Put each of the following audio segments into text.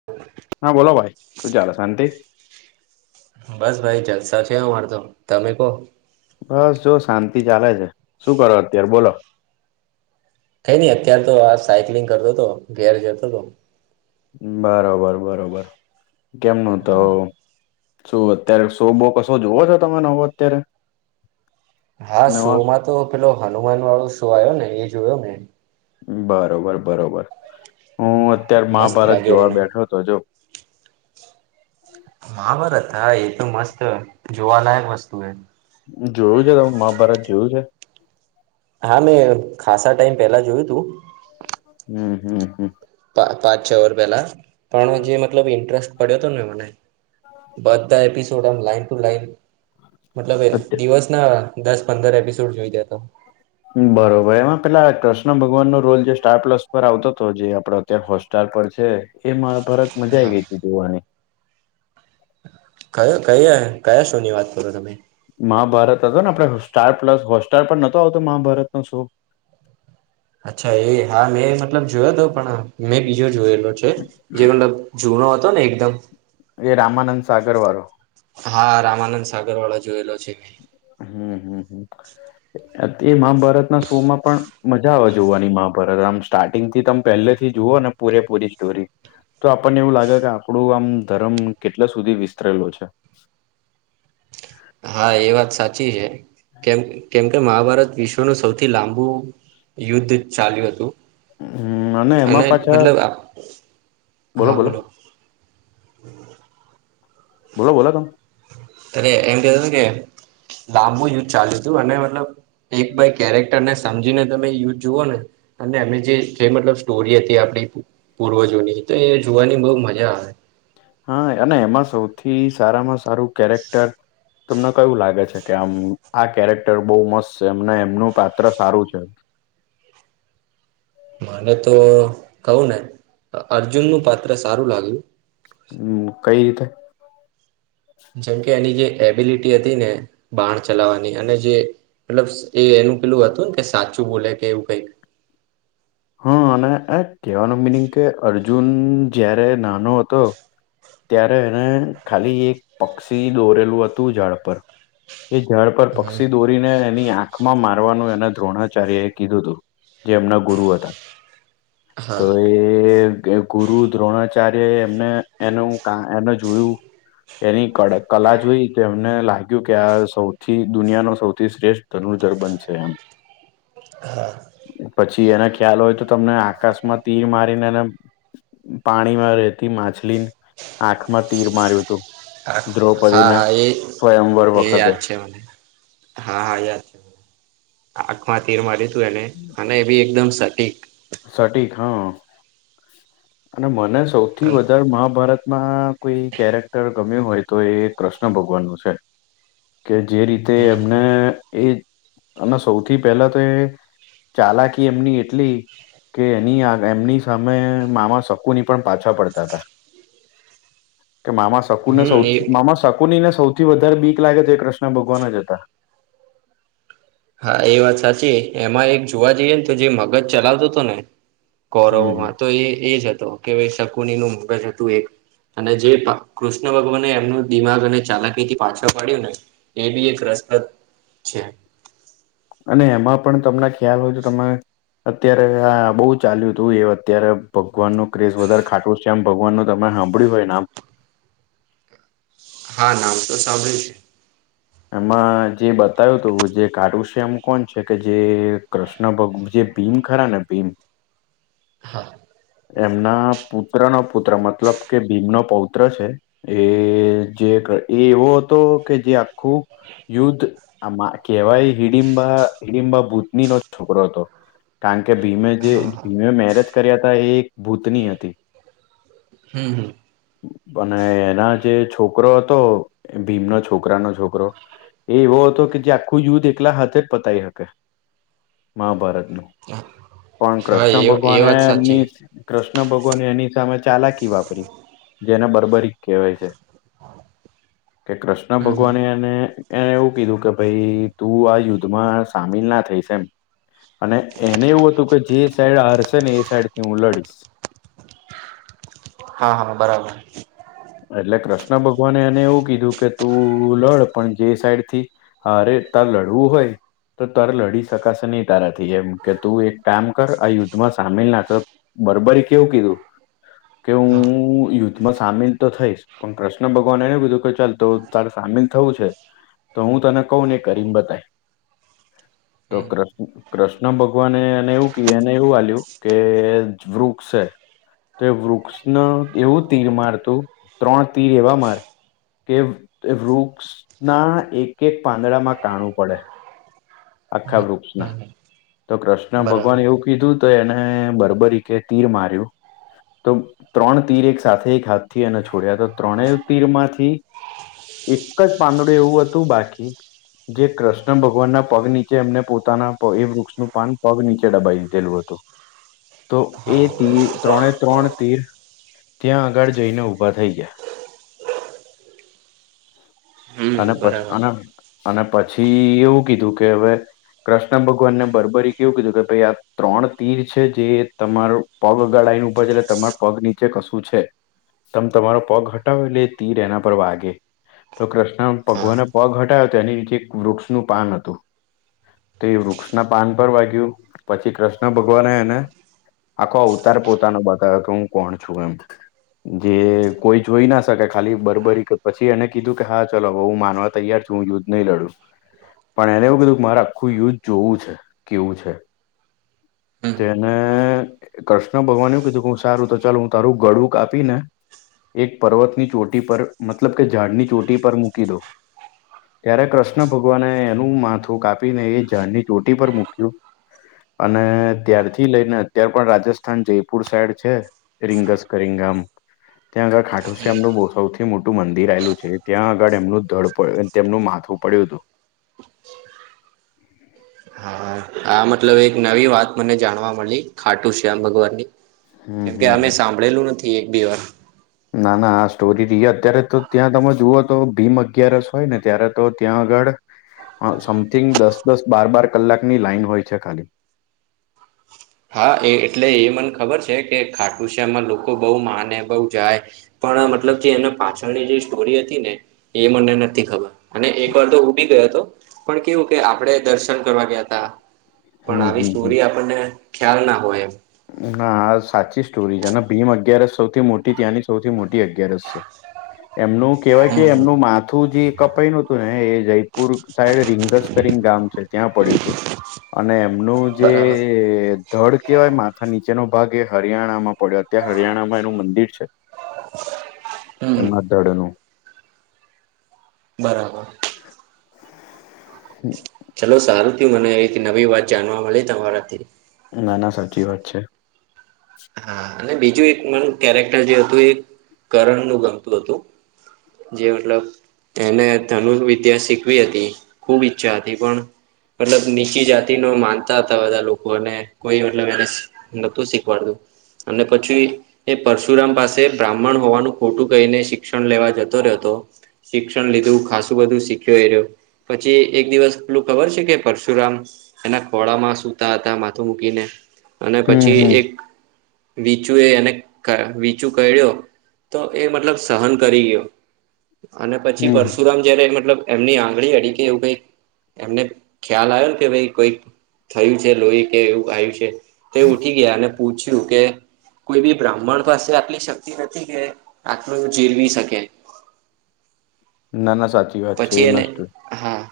[inaudible] હા બોલો ભાઈ શું ચાલે શાંતિ બસ ભાઈ જલસા છે અમારે તો તમે કહો બસ જો શાંતિ ચાલે છે શું કરો અત્યારે બોલો કઈ ની અત્યાર તો આ સાયકલિંગ કરતો હતો ઘેર જતો હતો બરોબર બરોબર કેમનું તો શું અત્યારે શો બો કશો જોવો છો તમે નવો અત્યારે હા શો નવા માં તો પેલો હનુમાન વાળો આયો ને એ જોયો મે બરોબર બરોબર હું અત્ય્યારે મસ્ત મહાભારત લાગ્યો જોવા મને બેઠો હતો જો મહભારત હા એ તો મસ્ત જોવાલાયક વસ્તુ હે જોયું છે તમે મહાભારત જોયું છે હા મેં ખાસા ટાઈમ પેલા જોયું તું હમ હમ હમ પા પાંચ છ વર પેલા પણ જે મતલબ ઇન્ટરેસ્ટ પડ્યો તો મને બધા એપિસોડ આમ લાઇન ટુ લાઇન મતલબ એ અત્ય- દિવસના દસ પંદર એપિસોડ જોઈ જાતો બરોબર એમાં પેલા કૃષ્ણ ભગવાનનો રોલ જે સ્ટાર પ્લસ પર આવતો હતો જે આપડો અત્યારે હોસ્ટાર પર છે એ મહાભારત મજા આઈ હા ગઈ હતી જોવાની. કયો કયા કયા શોની વાત કરો તમે મહાભારત હતો ને આપડ સ્ટાર પ્લસ હોટસ્ટાર પણ નતો આવતો મહાભારતનો શો? અચ્છા એ હા મેં મતલબ જોયોતો પણ મેં બીજો જોયેલો છે. જે મતલબ જૂનો હતો ને એકદમ એ રામાનંદ સાગર વારો હા રામાનંદ સાગર વાળા જોયેલો છે, મે હમ હમ હમ. [inaudible] તે મહાભારતના શો માં પણ મજા આવે જોવાની મહાભારત આમ સ્ટાર્ટિંગથી તમ પહેલેથી જોઓ ને પૂરે પૂરી સ્ટોરી તો આપણને એવું લાગ કે આપણું આમ ધર્મ કેટલે સુધી વિસ્તરેલો છે. હા એ વાત સાચી છે, કેમ કેમ મહાભારત વિશ્વનું સૌથી લાંબુ યુદ્ધ ચાલ્યું હતું. હમ એમાં અને પાછા મતલબ આ હા બોલો [inaudible] બોલો બોલો તમ તને એમ કેતો તો કે લાંબુ યુદ્ધ ચાલ્યું તું અને મતલબ એક બાય કેરેક્ટર ને સમજીને તમે યુ જુઓ ને અને અમે જે જે મતલબ સ્ટોરી હતી આપણી પૂર્વજોની તો એ જોવાની બો મજા આવે હા અને એમાં સૌથી સારામાં સારું કેરેક્ટર તમન કયું લાગે છે, કે આમ આ કેરેક્ટર બો મસ્ત છે, એમને એમનું પાત્ર સારું છે. મને તો કહું ને અર્જુનનું પાત્ર સારું લાગ્યું. હમ કઈ રીતે? જેમકે એની જે એબિલિટી હતી ને બાણ ચલાવવાની અને જે મતલબ એ એનું પેલું હતું ને કે સાચું બોલે કે એવું કઈક હ અને [unintelligible] કેવાનો મિનિંગ કે અર્જુન જયારે નાનો હતો. ત્યારે એને ખાલી એક પક્ષી દોરેલું હતું ઝાડ પર એ ઝાડ પર હમ પક્ષી દોરીને એની આંખમાં મારવાનું એને દ્રોણાચાર્ય એ કીધું તું જે એમના ગુરુ હતા તો હા એ કે ગુરુ દ્રોણાચાર્ય એ એમને એનું [unintelligible] જોયું. એની કળા કલા જોઈ તો એમને લાગ્યું કે આ સૌથી દુનિયા નો સૌથી શ્રેષ ધનુર્ધર બનશે એમ પછ એને ખ્યાલ હોય તો તમને આકાશમાં તીર મારીને એને પાણીમાં રે તી માછલીન આંખમાં તીર માર્યું તું હા હા એ સ્વયંવર એ વખતે યાદ છે, મને હા હા યાદ [unintelligible] આંખમાં તીર માર્યું તું એને અને એ બી એકદમ સટીક સટીક હ અને મને સૌથી હમ વધારે મહાભારતમાં કોઈ કેરેક્ટર ગમ્યું હોય તો એ કૃષ્ણ ભગવાનનું છે. કે જે રીતે એમને એ અને સૌથી પહેલા તો એ ચાલાકી એમની એટલી કે એની આ એમની સામે મામા શકુની પણ પાછા પડતા હતા. કે મામા શકુને સૌ હમ એ મામા શકુનીને સૌથી વધારે બીક લાગે તો એ કૃષ્ણ ભગવાન જ હતા. હા એ વાત સાચી એમાં એક જોવા જઈએ ને તો જે મગજ ચલાવતો તો ને હમ કૌરવમાં તો એ એ જ હતો. કે ભાઈ શકુનીનું મગજ હતું એક અને જે પા કૃષ્ણ ભગવાને એમનું દિમાગ અને ચાલાકીથી પાછો પાડ્યું ને એ બી એક રસપ્રદ છે. અને એમાં પણ તમને ખ્યાલ હોય તો તમે અત્યારે આ બોઉ ચાલ્યું હતું એ અત્યારે ભગવાનનો ક્રેઝ વધારે ખાટુ શયામ ભગવાનનું તમે હાભળ્યું હોય નામ હા નામ તો સાંભળ્યું છે. એમાં જે બતાવ્યું હતું જે ખાટુ શ્યામ કોણ છે. કે જે કૃ [unintelligible] ભગ જે ભીમ ખરા ને ભીમ હા. એમના પુત્રનો પુત્ર મતલબ કે ભીમનો પૌત્ર છે. એ જે કે એ એવો હતો કે જે આ ખું યુદ્ધ આમાં કેવાય હિડીબા હિડીબા ભૂતનીનો છોકરો હતો. કારણ કે ભીમે જે હા હા ભીમે મેરેજ કર્યા હતા એ એક ભૂતની હતી. હમ હમ. અને એના જે છોકરો હતો. ભીમના છોકરાનો છોકરો એ એવો હતો કે જે આખું યુદ્ધ એકલા હાથે જ પતાવી હકે મહાભારત પણ હા એ કૃષ્ણ એ ભગવાને વાત એમની સાચી કૃષ્ણ ભગવાન એની સામે ચાલાકી વાપરી જેને બર્બરી કેવાય છે, કે કૃષ્ણ હમ ભગવાને હમ એને એને એવું કીધું કે ભાઈ તું આ યુદ્ધમાં સામેલ ના થઈશ એમ અને એને એવું હતું કે જે સાઈડ હારશે ને એ સાઈડથી હું લડીશ. હા હા બરાબર. એટલે કૃષ્ણ ભગવાને એને એવું કીધું કે તું લડ પણ જે સાઈડથી અરે તારે લડવું હોય. તો તારે લડી શકાશે નહીં તારાથી એમ કે તું એક કામ કર આ યુદ્ધમાં સામેલ નાત બર્બરીકે કેવુ કીધું કે હું હા હું યુદ્ધમાં સામેલ તો થઈશ પણ કૃષ્ણ ભગવાને એને કીધું કે ચાલ તો તારે સામેલ થવું છે. તો હું તને કવ ને એ કરીને બતાય [inaudible] તો કૃષ્ણ કૃષ્ણ ભગવાને એને એવું કે એને એવું હાલ્યું કે વૃક્ષ છે. તો એ વૃક્ષને એવું તીર મારતું ત્રણ તીર એવા માર કે વૃક્ષના એક એક પાંદડામાં કાણું પડે આખા વૃક્ષના હમ હમ તો કૃષ્ણ બરાબર ભગવાન એવું કીધું તો એને બરબરી કે તીર માર્યું તો ત્રણ તીર એક સાથે એક હાથથી અને છોડ્યા હતા ત્રણેય તીરમાંથી એક જ પાંદડું એવું હતું બાકી જે કૃષ્ણ ભગવાનના પગ નીચે એમને પોતાના એ વૃક્ષનું પાન પગ નીચે દબાવી દીધેલું હતું. તો હા એ તી ત્રણે ત્રણ તીર ત્યાં આગળ જઈને ઊભા થઈ ગયા. [inaudible] હમ અને પછ બરાબર અને અને પછી એવું કીધું કે અવે કૃષ્ણ ભગવાને બરબરી કે એવું કીધું કે ભાઈ આ ત્રણ તીર જે તમારું પગ અગાડ [unintelligible] ઉભા છે, એટલે તમારે પગ નીચે કશું છે. તમે તમારો પગ હટાવો એટલે તીર એના પર વાગે. તો કૃષ્ણ હા ભગવાને પગ હટાવ્યો તો એની નીચે એક વૃક્ષનું પાન હતું. તે વૃક્ષના પાન પર વાગ્યું પછી કૃષ્ણ ભગવાને એને આખો અવતાર પોતાનો બતાવ્યો કે હું કોણ છું એમ જે કોઈ જોઈ ના શકે ખાલી બરબરી પછી એને કીધું કે હા ચાલ હું માનવા તૈયાર તુ યુદ્ધ નહીં લડું પણ એને બધું મારે આખું યુદ્ધ જોવું છે, કેવું છે, હમ તેને કૃષ્ણ ભગવાને એવું કીધું કે હું સારું તો ચાલ હું તારું ગળું કાપી ને એક પર્વતની ચોટી પર મતલબ કે ઝાડની ચોટી પર મૂકી દો ત્યારે કૃષ્ણ ભગવાને એનું માથું કાપીને એ ઝાડની ચોટી પર મૂક્યું. અને ત્યારથી લઈ ને અત્યાર પણ રાજસ્થાન જયપુર સાઈડ છે. રિંગસ કરિંગામ ત્યાં આગળ ખા [unintelligible] સૌથી મોટું મંદિર આલું છે ત્યાં આગળ એમનું ધળ પ તેમનું માથું પડ્યુંતું. હા આ મતલબ એક નવી વાત મને જાણવા મલી ખાટું શ્યામ ભગવાનની હમ કેમકે હમ હમ અમે સાંભળેલું નથી એક બી વાર ના ના આ સ્ટોરી [unintelligible] અત્યારે તો ત્યાં તમે જુઓ તો ભીમ અગિયારસ હોય ને ત્યારે તો ત્યાં આગળ સમથિંગ દસ દસ બાર બાર કલાકની લાઈન હોય છે, ખાલી હા એ એટલે મને ખબર છે, કે ખાટું શ્યામમાં લોકો બોવ માને બોવ જાય પણ મતલબ જે એના પાછળની જે સ્ટોરી હતી ને એ મને નથી ખબર અને એક વાર તો [unintelligible] ગયો તો પણ કેવું કે આપણેે દર્શન કરવા ગયા હતા પણ હમ આવી હમ સ્ટોરી આપણને ખ્યાલ ના હોય એમ ના આ સાચી સ્ટોરી છે. ને ભીમ અગિયારસ સૌથી મોટી ત્યાંની સૌથી મોટી અગિયારસ છે. [inaudible] એમનું કેવાય કે હમ એમનું મા થું જે કપાઈલુ હતું ને એ જયપુર સાઈડ રિંગસ કરીને ગામ છે, ત્યાં પડ્યુંતું અને એમનું જે બરાબર ધડ કહેવાય માથા નીચેનો ભાગ એ ભાગ હરિયાણામાં પડ્યો અત્યારે હરિયાણામાં એનું મંદિર છે. હમ એમના ધડનું બરાબર. હમ. હલો સારું થયું મને એક નવી વાત જાણવા મળી તમારાથી ના ના સાચી વાત છે. હા અને બીજું એક મારું કેરેક્ટર જે હતું. એ કરણનું ગમતું હતું. જે મતલબ એને ધનુર વિદ્યા શીખવી હતી ખુબ ઈચ્છા હતી પણ મતલબ નીચી જાતિનુ માનતા હતા. બધા લોકોને કોઈ મતલબ એને નતું શીખવાડતું. અને પછી એ પરશુરામ પાસે બ્રાહ્મણ હોવાનું ખોટું કહીને શિક્ષણ લેવા જતો રહેતો. શિક્ષણ લીધું ખાસું બધું શીખ્યો એરયો પછી એક દિવસ પેલું ખબર છે, કે પરશુરામ એના ખોળામાં સુતા હતા માથું મૂકીને અને હમ પછી હમ એક વિચુ એ એને કા વિચુ કરડ્યો. તો એ મતલબ સહન કરી ગયો અને પછી હમ પરશુરામ જ્યારે મતલબ એમની આંગળી અડી કે એવું કાંઈક એમને ખ્યાલ આવ્યોને કે ભાય કોઈક થયું છે, લોહી કે એવું આવ્યું છે, તો એ ઉઠી ગયા. અને પૂછ યુ કે કોઈ બી બ્રાહ્મણ પાસે આટલી શક્તિ નથી કે આટલું એ જીરવી શકે ના ના સા પછી એને હા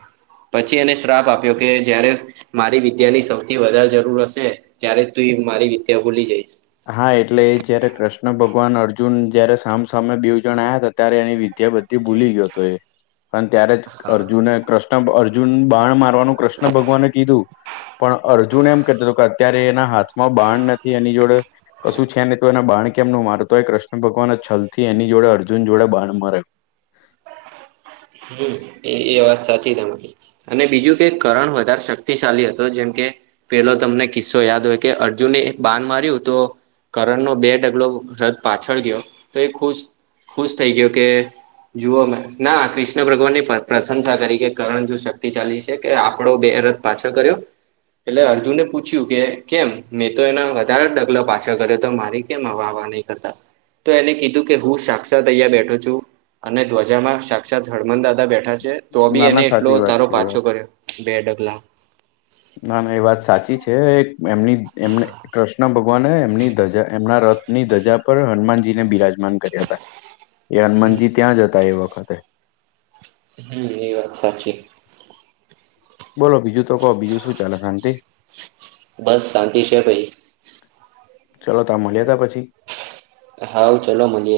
પછી એને શ્રાપ આપ્યો કે જ્યારે મારી વિદ્યાની સૌથી વધારે જરૂર હશે ત્યારે જ તું મારી વિદ્યા ભૂલી જઈશ. હા એટલે એ જયારે કૃષ્ણ ભગવાન અર્જુન જયારે સામસામે બેઉ જણ આયા હતા. ત્યારે એની વિદ્યા બધી તે ભૂલી ગયો તો એ અને ત્યારે જ હા અર્જુને કૃષ્ણ [unintelligible] અર્જુન બાણ મારવાનું કૃષ્ણ ભગવાને કીધું પણ અર્જુન એમ કેતો તો કે અત્યારે એના હાથમાં બાણ નથી એની જોડે કશું છે નઈ તો એને બાણ કેમ નુ માર્યું તો હોય કૃષ્ણ ભગવાને છલ થી એની જોડે અર્જુન જોડે બાણ મરાયુ. હમ એ એ વાત સાચી તમારી. અને બીજું કે કરણ વધારે શક્તિશાલી હતો જેમ કે પેલો તમને કિસ્સો યાદ હોય કે અર્જુને એક બાન માર્યું તો કરણનો બે ડગલો રથ પાછળ ગયો તો એ ખુશ ખુશ થઈ ગયો કે જુઓ મે ના ક્રષ્ણ કૃષ્ણ ભગવાન ની પ્રશંસા કરી કે કરણ જો શક્તિ શાલી છે કે આપણો બેરથ પાછો કર્યો. એટલે અર્જુને પૂછ્યું કે કેમ મેં તો એના વધારે જ ડગલો પાછળ કર્યો તો મારી કેમ વાહવા નહી? તો એને કીધું કે હું સાક્ષાત અહીંયાં બેઠો છું અને ધ્વજામાં સાક્ષાત હનુમાન દાદા બેઠા છે તો બી ના એને ના એટલો સાચી વાત [unintelligible] છે એ વાત પાછો કર્યો બે ડગલા ના ના એ વાત સાચી છે એમની એમને કૃષ્ણ ભગવાને એમની ધજા એમના રથની ધજા પર હનુમાનજીને બિરાજમાન કર્યા હતા. એ હનુમાનજી ત્યાં જ હતા એ વખતે. હમ એ વાત સાચી. બોલો બીજું તો કો બીજું શું ચાલે શાંતિ? બસ શાંતિ છે ભઈ. ચાલો તાર મળ્યા તાર પછી. હાઉ ચાલો મલીએ.